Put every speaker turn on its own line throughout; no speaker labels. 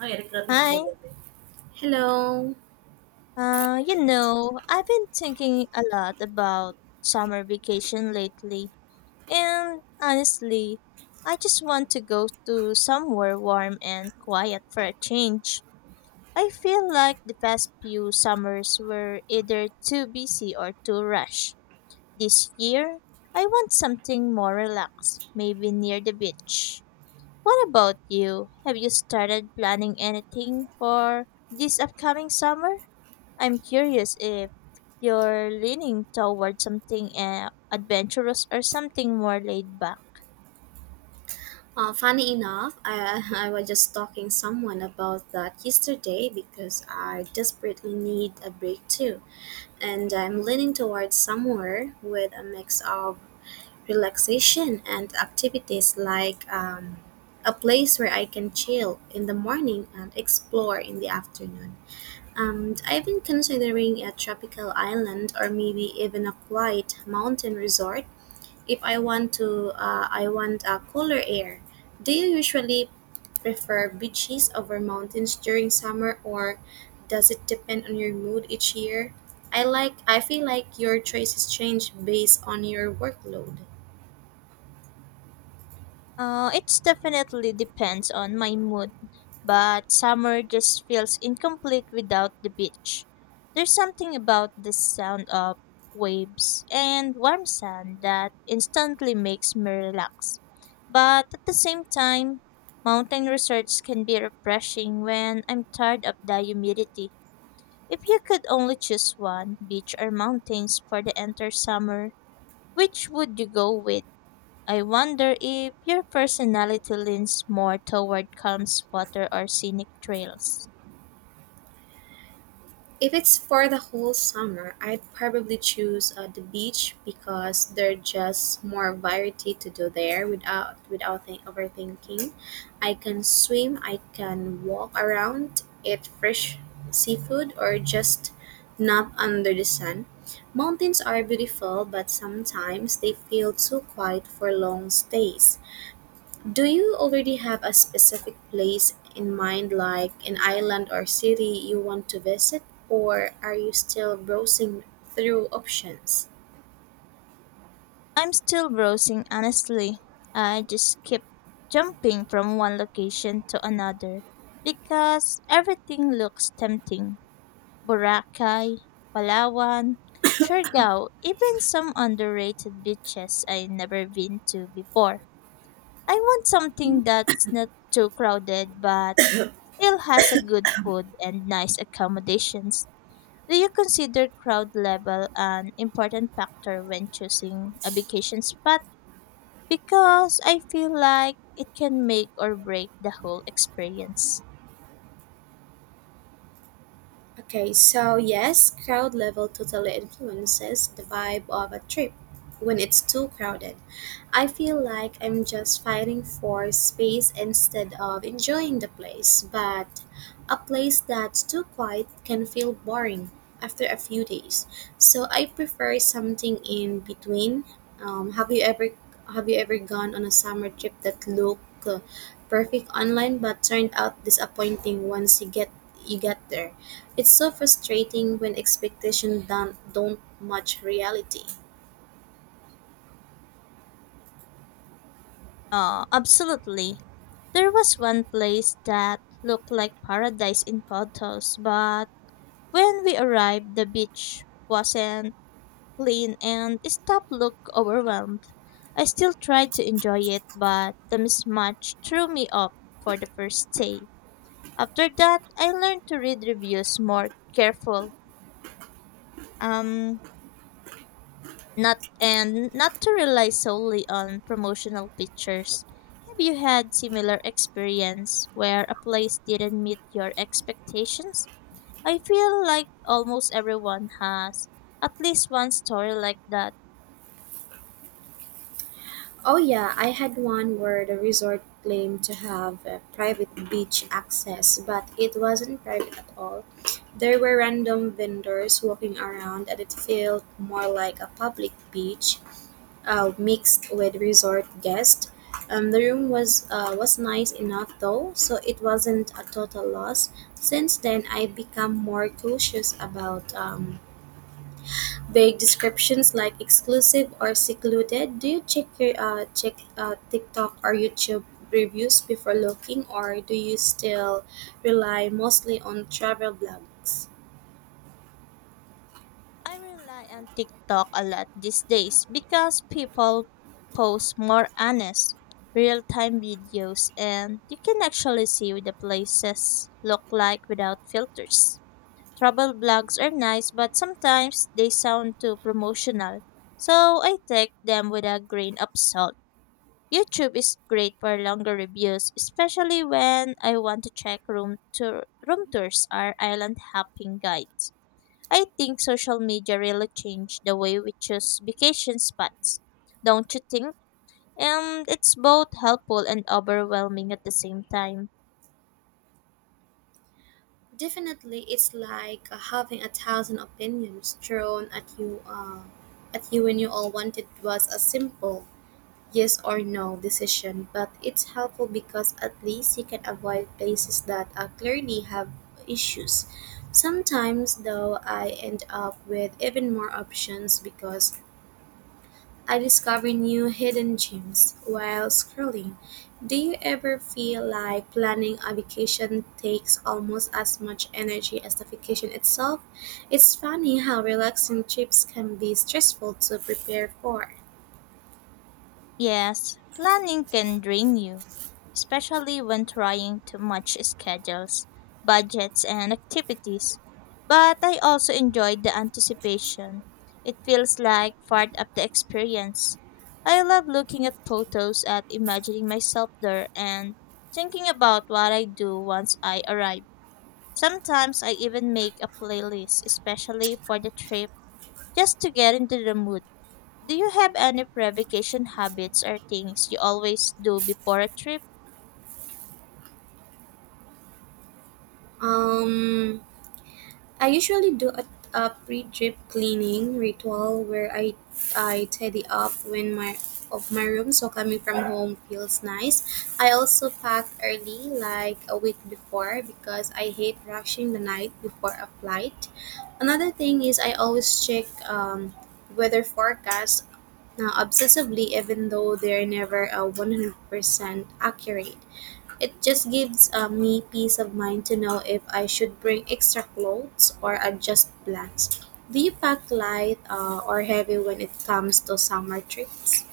Ah, எனக்கு
Hi.
சொல்லுங்க Hello.
I've been thinking a lot about summer vacation lately, and honestly, I just want to go to somewhere warm and quiet for a change. I feel like the past few summers were either too busy or too rushed. This year, I want something more relaxed, maybe near the beach. What about you? Have you started planning anything for this upcoming summer? I'm curious if you're leaning toward something adventurous or something more laid back.
Funny enough, I, I was just talking someone about that yesterday because I desperately need a break too, and I'm leaning towards somewhere with a mix of relaxation and activities like a place where I can chill in the morning and explore in the afternoon. Um, I've been considering a tropical island or maybe even a quiet mountain resort if I want to, I want a cooler air. Do you usually prefer beaches over mountains during summer, or does it depend on your mood each year? I like. I feel like your choices change based on your workload.
It's definitely depends on my mood, but summer just feels incomplete without the beach. There's something about the sound of waves and warm sand that instantly makes me relax. But at the same time, mountain resorts can be refreshing when I'm tired of the humidity. If you could only choose one, beach or mountains, for the entire summer, which would you go with? I wonder if your personality leans more toward calm water or scenic trails.
If it's for the whole summer, I'd probably choose the beach because there's just more variety to do there without overthinking. I can swim, I can walk around, eat fresh seafood, or just nap under the sun. Mountains are beautiful, but sometimes they feel too quiet for long stays. Do you already have a specific place in mind, like an island or city you want to visit, or are you still browsing through options?
I'm still browsing, honestly. I just keep jumping from one location to another because everything looks tempting. Boracay, Palawan, Siargao, even some underrated beaches I never been to before. I want something that's not too crowded but still has a good food and nice accommodations. Do you consider crowd level an important factor when choosing a vacation spot? Because I feel like it can make or break the whole experience.
Okay, so yes, crowd level totally influences the vibe of a trip when it's too crowded. I feel like I'm just fighting for space instead of enjoying the place, but a place that's too quiet can feel boring after a few days. So I prefer something in between. Have you ever have you ever gone on a summer trip that looked perfect online but turned out disappointing once you get there? It's so frustrating when expectations don't match reality.
Absolutely. There was one place that looked like paradise in photos, but when we arrived, the beach wasn't clean, and stop look overwhelmed. I still tried to enjoy it, but the mismatch threw me off for the first day. After that, I learned to read reviews more careful. Um, Not and not to rely solely on promotional pictures. Have you had similar experience where a place didn't meet your expectations? I feel like almost everyone has at least one story like that.
Oh, yeah, I had one where the resort claimed to have private beach access, but it wasn't private at all. There were random vendors walking around, and it felt more like a public beach mixed with resort guests. The room was nice enough though, so it wasn't a total loss. Since then, I've become more cautious about vague descriptions like exclusive or secluded. Do you check your check TikTok or YouTube reviews before looking, or do you still rely mostly on travel blogs?
I rely on TikTok a lot these days because people post more honest, real time videos and you can actually see what the places look like without filters. Travel blogs are nice, but sometimes they sound too promotional, so I take them with a grain of salt. YouTube is great for longer reviews, especially when I want to check room tours or island hopping guides. I think social media really changed the way we choose vacation spots, don't you think? And it's both helpful and overwhelming at the same time.
Definitely, it's like having a thousand opinions thrown at you when you all wanted was a simple yes or no decision, but it's helpful because at least you can avoid places that clearly have issues. Sometimes, though, I end up with even more options because I discover new hidden gems while scrolling. Do you ever feel like planning a vacation takes almost as much energy as the vacation itself? It's funny how relaxing trips can be stressful to prepare for.
Yes, planning can drain you, especially when trying to match schedules, budgets, and activities. But I also enjoyed the anticipation. It feels like part of the experience. I love looking at photos and imagining myself there and thinking about what I do once I arrive. Sometimes I even make a playlist, especially for the trip, just to get into the mood. Do you have any pre-vacation habits or things you always do before a trip?
Um, I usually do a pre-trip cleaning ritual where I tidy up when my of my room so coming from home feels nice. I also pack early like a week before because I hate rushing the night before a flight. Another thing is I always check weather forecast obsessively even though they're never 100% accurate. It just gives me peace of mind to know if I should bring extra clothes or adjust plans. Do you pack light or heavy when it comes to summer trips?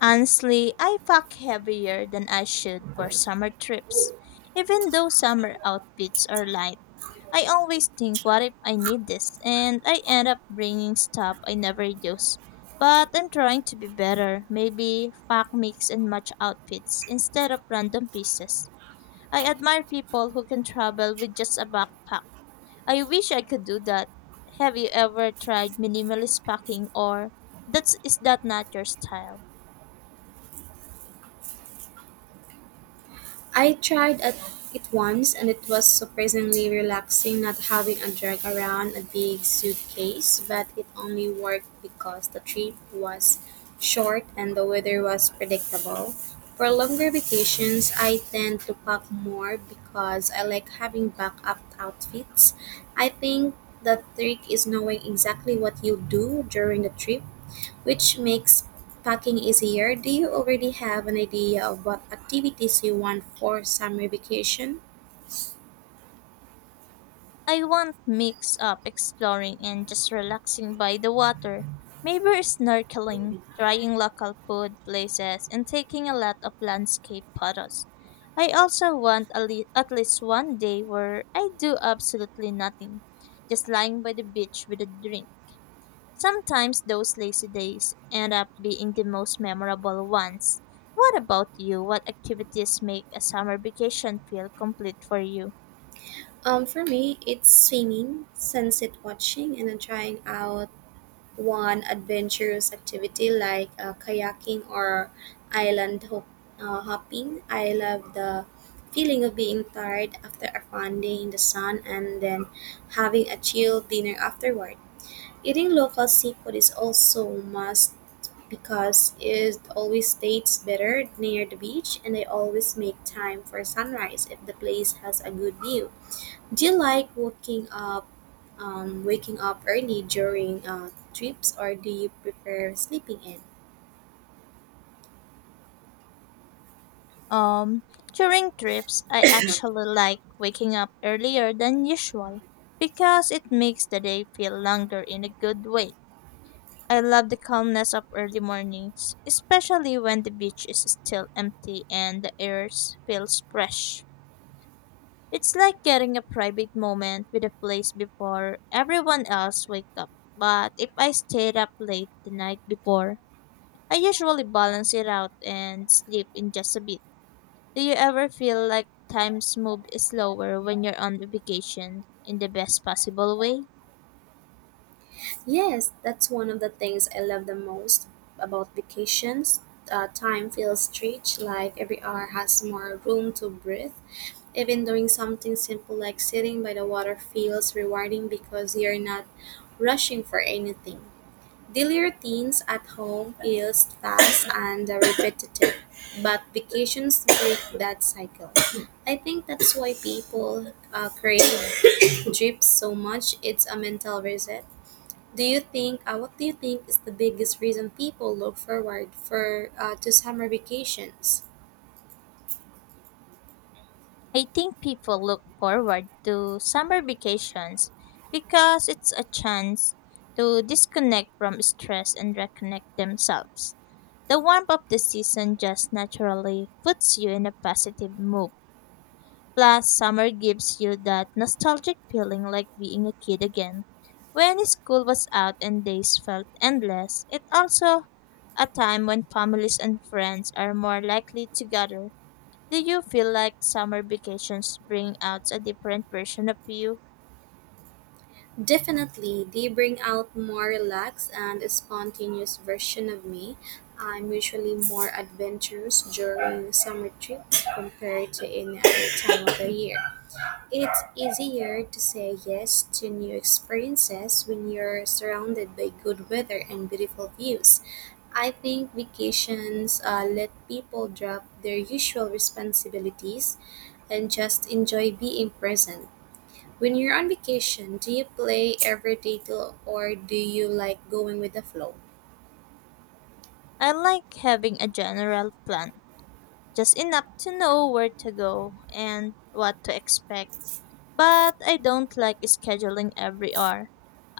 Honestly, I pack heavier than I should for summer trips. Even though summer outfits are light, I always think, what if I need this? And I end up bringing stuff I never use. But I'm trying to be better. Maybe pack mix and match outfits instead of random pieces. I admire people who can travel with just a backpack. I wish I could do that. Have you ever tried minimalist packing or that's is that not your style?
I tried at it once and it was surprisingly relaxing not having a drag around a big suitcase, but it only worked because the trip was short and the weather was predictable. For longer vacations, I tend to pack more because I like having backup outfits. I think the trick is knowing exactly what you'll do during the trip which makes packing easier. Do you already have an idea of what activities you want for summer vacation?
I want mix up exploring and just relaxing by the water. Maybe snorkeling, trying local food places and taking a lot of landscape photos. I also want a at least one day where I do absolutely nothing, just lying by the beach with a drink. Sometimes those lazy days end up being the most memorable ones. What about you? What activities make a summer vacation feel complete for you?
For me, it's swimming, sunset watching, and then trying out one adventurous activity like kayaking or island hopping. I love the feeling of being tired after a fun day in the sun and then having a chill dinner afterward. Eating local seafood is also a must because it always states better near the beach and I always make time for sunrise if the place has a good view. Do you like waking up early during trips or do you prefer sleeping in?
Um, During trips, I actually like waking up earlier than usual because it makes the day feel longer in a good way. I love the calmness of early mornings, especially when the beach is still empty and the air feels fresh. It's like getting a private moment with a place before everyone else wake up. But if I stayed up late the night before, I usually balance it out and sleep in just a bit. Do you ever feel like times move slower when you're on vacation in the best possible way?
Yes, that's one of the things I love the most about vacations. Time feels stretched, like every hour has more room to breathe. Even doing something simple like sitting by the water feels rewarding because you're not rushing for anything. The routines at home is fast and repetitive, but vacations break that cycle. I think that's why people crave trips so much. It's a mental reset. Do you think? What do you think is the biggest reason people look forward for to summer vacations?
I think people look forward to summer vacations because it's a chance to disconnect from stress and reconnect themselves. The warmth of the season just naturally puts you in a positive mood. Plus, summer gives you that nostalgic feeling like being a kid again. When school was out and days felt endless, it's also a time when families and friends are more likely to gather. Do you feel like summer vacations bring out a different version of you?
Definitely, they bring out more relaxed and spontaneous version of me. I'm usually more adventurous during summer trips compared to any other time of the year. It's easier to say yes to new experiences when you're surrounded by good weather and beautiful views. I think vacations let people drop their usual responsibilities and just enjoy being present. When you're on vacation, do you play every day till, or do you like going with the flow?
I like having a general plan, just enough to know where to go and what to expect. But I don't like scheduling every hour.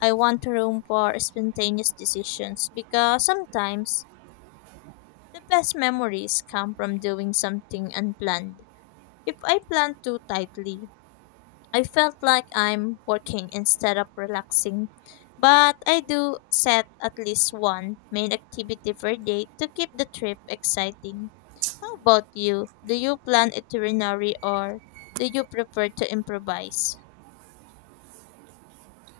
I want room for spontaneous decisions because sometimes the best memories come from doing something unplanned. If I plan too tightly, I felt like I'm working instead of relaxing. But I do set at least one main activity per day to keep the trip exciting. How about you? Do you plan itinerary or do you prefer to improvise?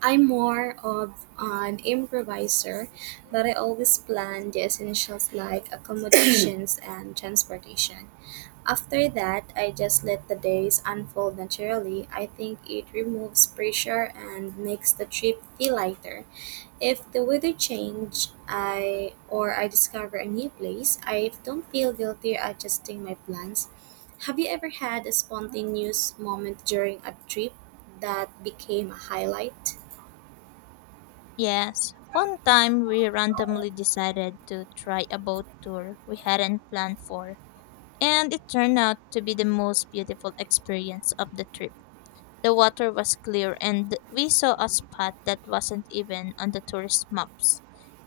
I'm more of an improviser, but I always plan the essentials like accommodations and transportation. After that, I just let the days unfold naturally. I think it removes pressure and makes the trip feel lighter. If the weather change I discover a new place, I don't feel guilty adjusting my plans. Have you ever had a spontaneous moment during a trip that became a highlight?
Yes, one time we randomly decided to try a boat tour we hadn't planned for, and it turned out to be the most beautiful experience of the trip. The water was clear, and we saw a spot that wasn't even on the tourist maps.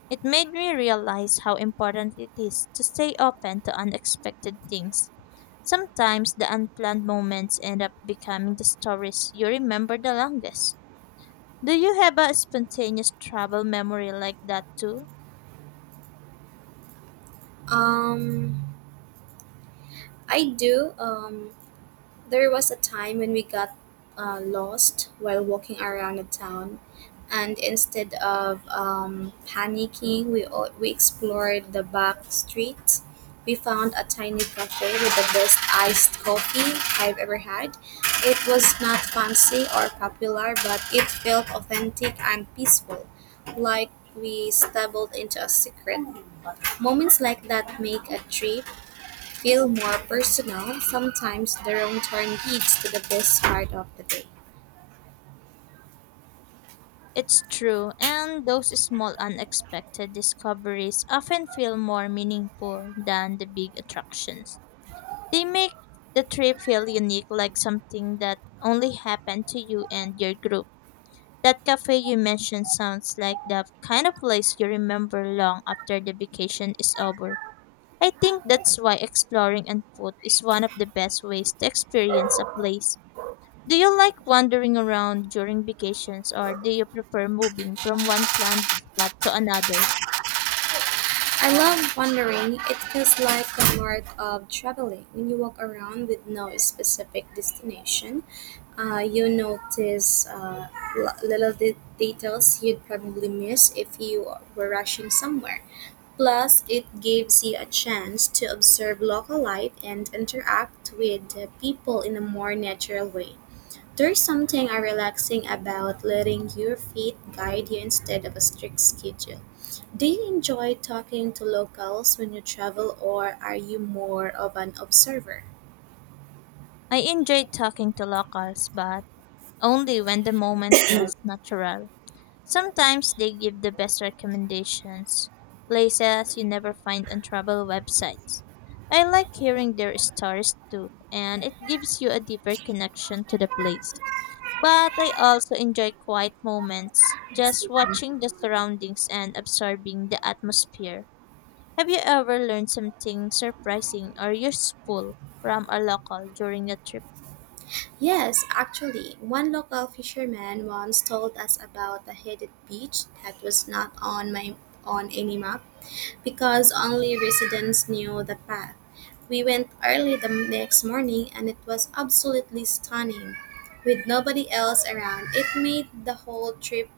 It made me realize how important it is to stay open to unexpected things. Sometimes the unplanned moments end up becoming the stories you remember the longest. Do you have a spontaneous travel memory like that too?
Um I do. There was a time when we got lost while walking around the town, and instead of panicking, we explored the back streets. We found a tiny cafe with the best iced coffee I've ever had. It was not fancy or popular, but it felt authentic and peaceful, like we stumbled into a secret. Moments like that make a trip feel more personal, sometimes the wrong turn leads to the best part of the day.
It's true, and those small unexpected discoveries often feel more meaningful than the big attractions. They make the trip feel unique, like something that only happened to you and your group. That cafe you mentioned sounds like the kind of place you remember long after the vacation is over. I think that's why exploring on foot is one of the best ways to experience a place. Do you like wandering around during vacations or do you prefer moving from one planned spot to another?
I love wandering. It feels like the art of traveling. When you walk around with no specific destination, you notice little details you'd probably miss if you were rushing somewhere. Plus, it gives you a chance to observe local life and interact with the people in a more natural way. There's something relaxing about letting your feet guide you instead of a strict schedule. Do you enjoy talking to locals when you travel, or are you more of an observer?
I enjoy talking to locals, but only when the moment feels natural. Sometimes they give the best recommendations, places you never find on travel websites. I like hearing their stories too, and it gives you a deeper connection to the place. But I also enjoy quiet moments, just watching the surroundings and absorbing the atmosphere. Have you ever learned something surprising or useful from a local during a trip?
Yes, actually, one local fisherman once told us about a hidden beach that was not on any map. Because only residents knew the path. We went early the next morning and it was absolutely stunning. With nobody else around, it made the whole trip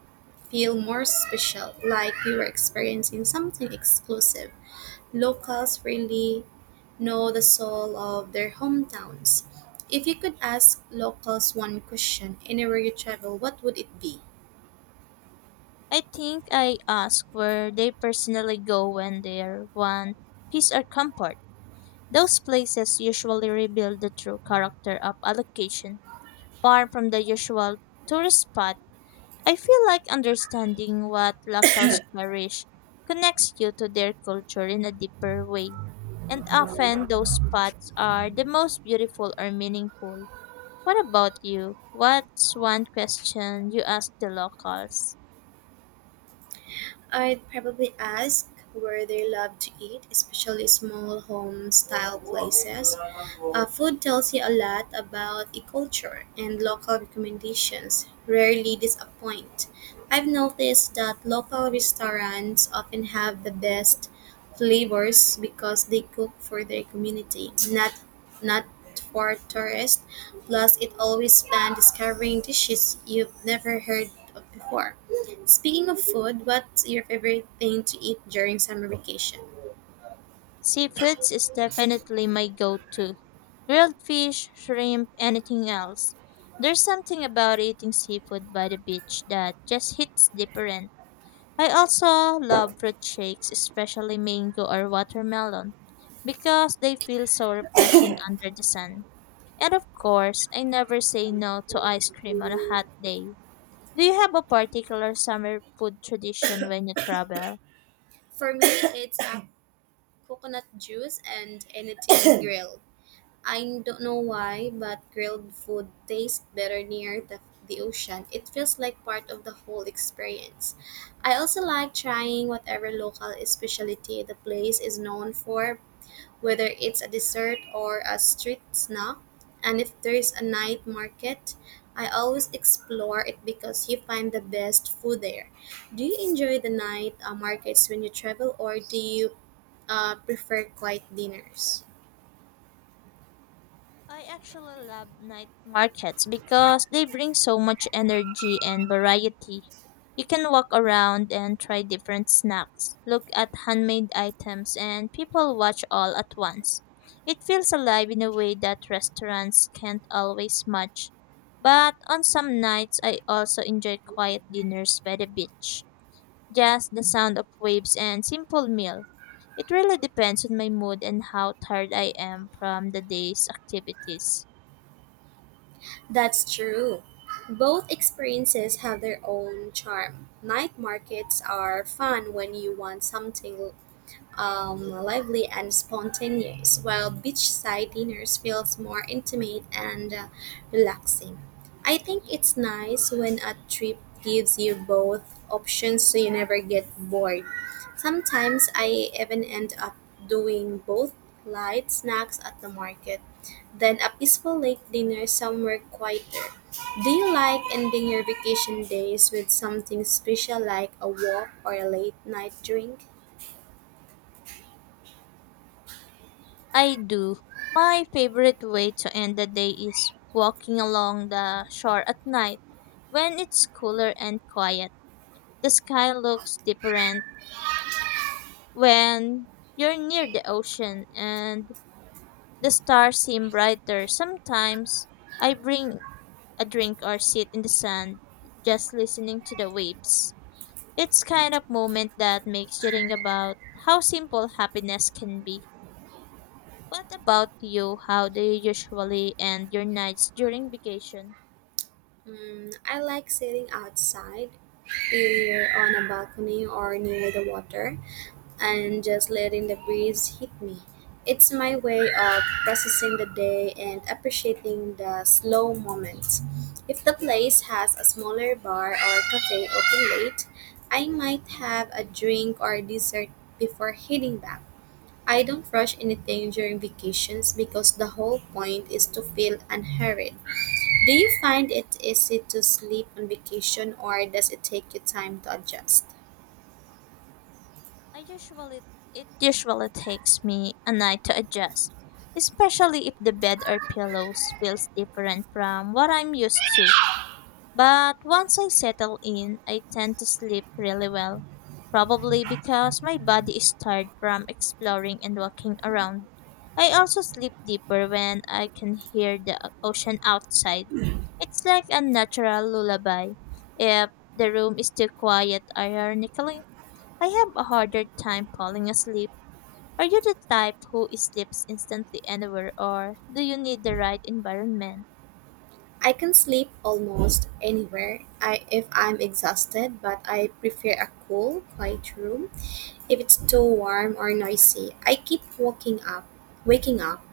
feel more special, like we were experiencing something exclusive. Locals really know the soul of their hometowns. If you could ask locals one question anywhere you travel, what would it be?
I think I ask where they personally go when they want peace or comfort. Those places usually reveal the true character of a location, far from the usual tourist spot. I feel like understanding what locals cherish connects you to their culture in a deeper way. And often those spots are the most beautiful or meaningful. What about you? What's one question you ask the locals?
I'd probably ask where they love to eat, especially small home style places. Food tells you a lot about a culture, and local recommendations rarely disappoint. I've noticed that local restaurants often have the best flavors because they cook for their community, not for tourists. Plus, it always fun discovering dishes you've never heard of before. Speaking of food, what's your favorite thing to eat during summer vacation?
Seafoods is definitely my go to. Grilled fish, shrimp, anything else. There's something about eating seafood by the beach that just hits different. I also love fruit shakes, especially mango or watermelon, because they feel so refreshing under the sun. And of course, I never say no to ice cream on a hot day. Do you have a particular summer food tradition when you travel?
For me, it's coconut juice and anything grilled. I don't know why, but grilled food tastes better near the ocean. It feels like part of the whole experience. I also like trying whatever local specialty the place is known for, whether it's a dessert or a street snack. And if there is a night market, I always explore it because you find the best food there. Do you enjoy the night markets when you travel, or do you prefer quiet dinners.
I actually love night markets because they bring so much energy and variety. You can walk around and try different snacks, look at handmade items, and people watch all at once. It feels alive in a way that restaurants can't always match. But on some nights, I also enjoy quiet dinners by the beach, just the sound of waves and simple meal. It really depends on my mood and how tired I am from the day's activities.
That's true. Both experiences have their own charm. Night markets are fun when you want something lively and spontaneous, while beachside dinners feels more intimate and relaxing. I think it's nice when a trip gives you both options so you never get bored. Sometimes I even end up doing both light snacks at the market, then a peaceful late dinner somewhere quieter. Do you like ending your vacation days with something special like a walk or a late night drink?
I do. My favorite way to end the day is walking along the shore at night when it's cooler and quiet. The sky looks different when you're near the ocean and the stars seem brighter. Sometimes I bring a drink or sit in the sand, just listening to the waves. It's kind of moment that makes you think about how simple happiness can be. What about you? How do you usually end your nights during vacation?
Mm, I like sitting outside, either on a balcony or near the water, and just letting the breeze hit me. It's my way of processing the day and appreciating the slow moments. If the place has a smaller bar or cafe open late, I might have a drink or dessert before heading back. I don't rush anything during vacations because the whole point is to feel unhurried. Do you find it easy to sleep on vacation, or does it take you time to adjust?
I usually It usually takes me a night to adjust, especially if the bed or pillows feels different from what I'm used to. But once I settle in, I tend to sleep really well, probably because my body is tired from exploring and walking around. I also sleep deeper when I can hear the ocean outside. It's like a natural lullaby. If the room is too quiet, ironically, I have a harder time falling asleep. Are you the type who sleeps instantly anywhere, or do you need the right environment?
I can sleep almost anywhere if I'm exhausted, but I prefer a cool, quiet room. If it's too warm or noisy, I keep waking up.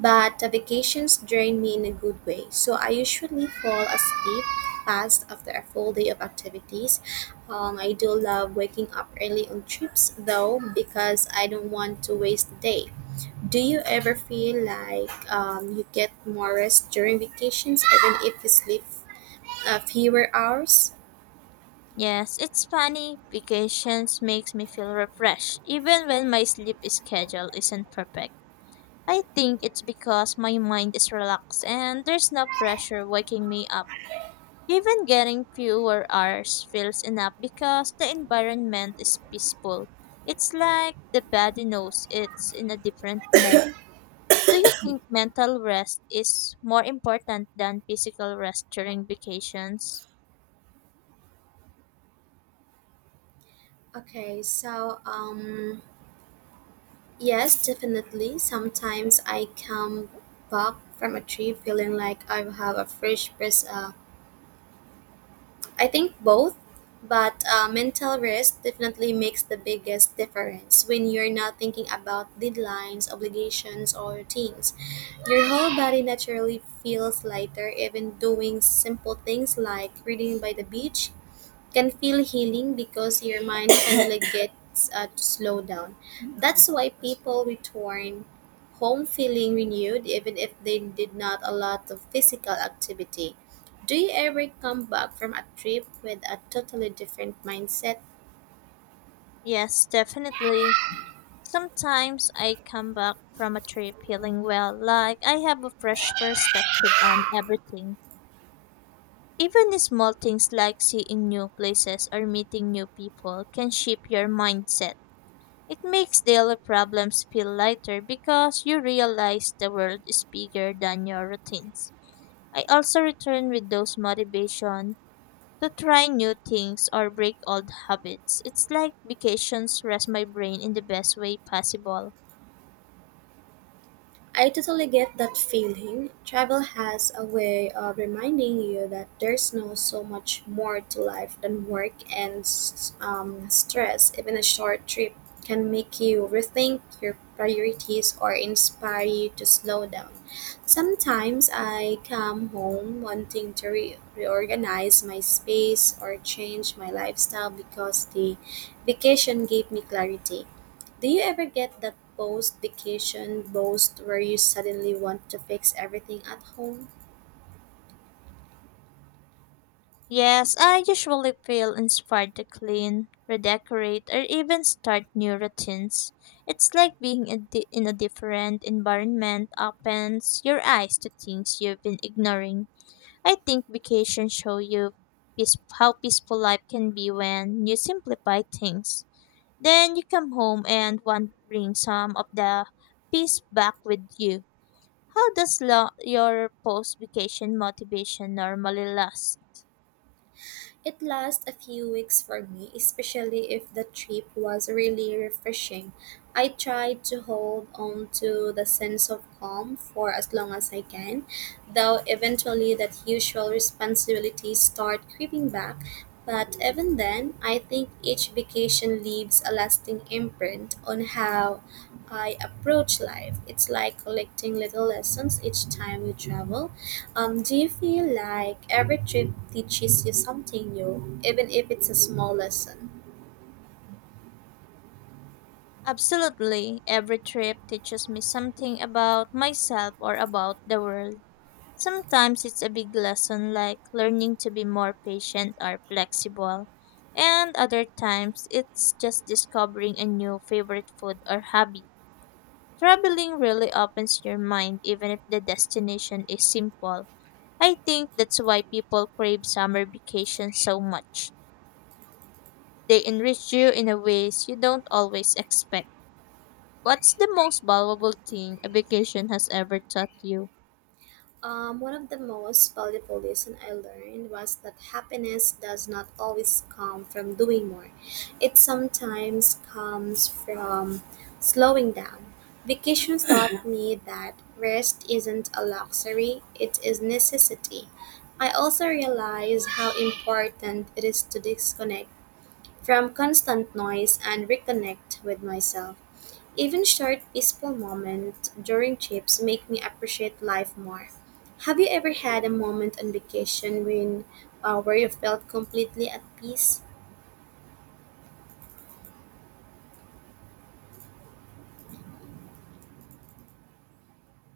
But the vacations drain me in a good way, so I usually fall asleep fast after a full day of activities. I do love waking up early on trips though because I don't want to waste the day. Do you ever feel like you get more rest during vacations, even if you sleep fewer hours?
Yes, it's funny. Vacations makes me feel refreshed, even when my sleep schedule isn't perfect. I think it's because my mind is relaxed and there's no pressure waking me up. Even getting fewer hours feels enough because the environment is peaceful. It's like the body knows it's in a different mode. Do you think mental rest is more important than physical rest during vacations?
Okay, so yes, definitely. Sometimes I come back from a trip feeling like I have a fresh press. I think both, but mental rest definitely makes the biggest difference when you're not thinking about deadlines, obligations, or routines. Your whole body naturally feels lighter, even doing simple things like reading by the beach can feel healing because your mind finally gets to slow down. That's why people return home feeling renewed, even if they did not a lot of physical activity. Do you ever come back from a trip with a totally different mindset?
Yes, definitely. Sometimes I come back from a trip feeling well, like I have a fresh perspective on everything. Even the small things like seeing new places or meeting new people can shape your mindset. It makes daily problems feel lighter because you realize the world is bigger than your routines. I also return with those motivation to try new things or break old habits. It's like vacations rest my brain in the best way possible.
I totally get that feeling. Travel has a way of reminding you that there's no so much more to life than work and stress. Even a short trip can make you rethink your priorities or inspire you to slow down. Sometimes I come home wanting to reorganize my space or change my lifestyle because the vacation gave me clarity. Do you ever get that post vacation boast where you suddenly want to fix everything at home?
Yes, I usually feel inspired to clean, redecorate, or even start new routines. It's like being in a different environment opens your eyes to things you've been ignoring. I think vacations show you how peaceful life can be when you simplify things. Then you come home and want to bring some of the peace back with you. How does your post-vacation motivation normally last?
It lasts a few weeks for me, especially if the trip was really refreshing. I try to hold on to the sense of calm for as long as I can, though eventually that usual responsibilities start creeping back. But even then, I think each vacation leaves a lasting imprint on how I approach life. It's like collecting little lessons each time we travel. Do you feel like every trip teaches you something new, even if it's a small lesson?
Absolutely. Every trip teaches me something about myself or about the world. Sometimes it's a big lesson like learning to be more patient or flexible. And other times it's just discovering a new favorite food or hobby. Traveling really opens your mind even if the destination is simple. I think that's why people crave summer vacations so much. They enrich you in a ways you don't always expect. What's the most valuable thing a vacation has ever taught you?
One of the most valuable lesson I learned was that happiness does not always come from doing more. It sometimes comes from slowing down. Vacations taught me that rest isn't a luxury, it is necessity. I also realized how important it is to disconnect from constant noise and reconnect with myself. Even short peaceful moments during trips make me appreciate life more. Have you ever had a moment on vacation when where you felt completely at peace?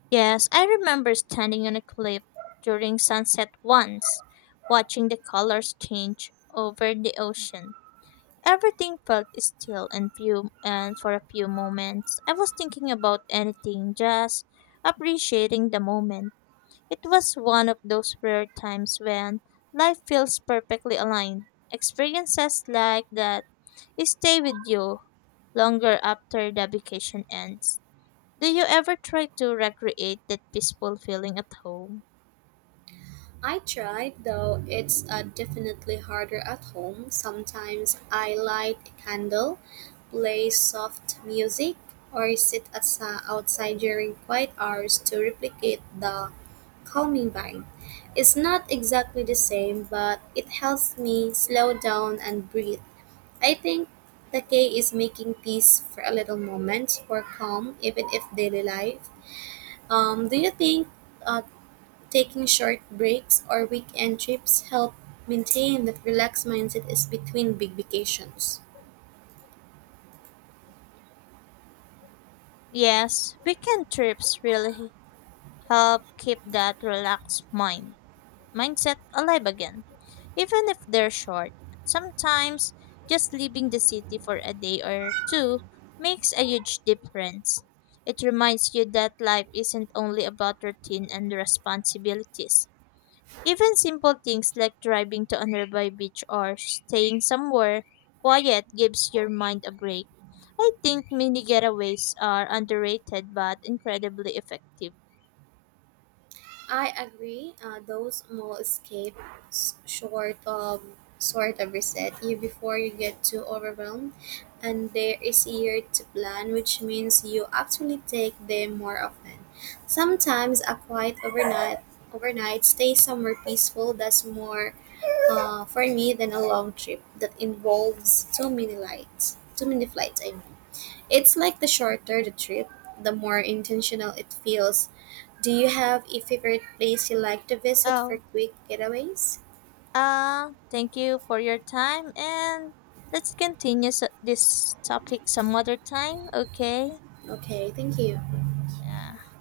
Yes, I remember standing on a cliff during sunset once, watching the colors change over the ocean. Everything felt still and few and for a few moments I was thinking about anything, just appreciating the moment. It was one of those rare times when life feels perfectly aligned. Experiences like that stay with you longer after the vacation ends. Do you ever try to recreate that peaceful feeling at home?
I tried, though it's definitely harder at home. Sometimes I light a candle, play soft music, or sit outside during quiet hours to replicate the calming vibe. It's not exactly the same, but it helps me slow down and breathe. I think the key is making peace for a little moment for calm, even if daily life. Do you think uh, taking short breaks or weekend trips help maintain that relaxed mindset is between big vacations.
Yes, weekend trips really help keep that relaxed mind mindset alive again. Even if they're short, sometimes just leaving the city for a day or two makes a huge difference. It reminds you that life isn't only about routine and responsibilities. Even simple things like driving to a nearby beach or staying somewhere quiet gives your mind a break. I think mini getaways are underrated but incredibly effective.
I agree. Those small escapes short of sort of reset you before you get too overwhelmed, and they're easier to plan, which means you actually take them more often. Sometimes a quiet overnight stay somewhere peaceful does more for me, then a long trip that involves too many lights, too many flights. I mean, it's like the shorter the trip, the more intentional it feels. Do you have a favorite place you like to visit for
Oh,
quick getaways?
thank you for your time and let's continue this topic some other time, okay?
Okay, thank you.
Yeah.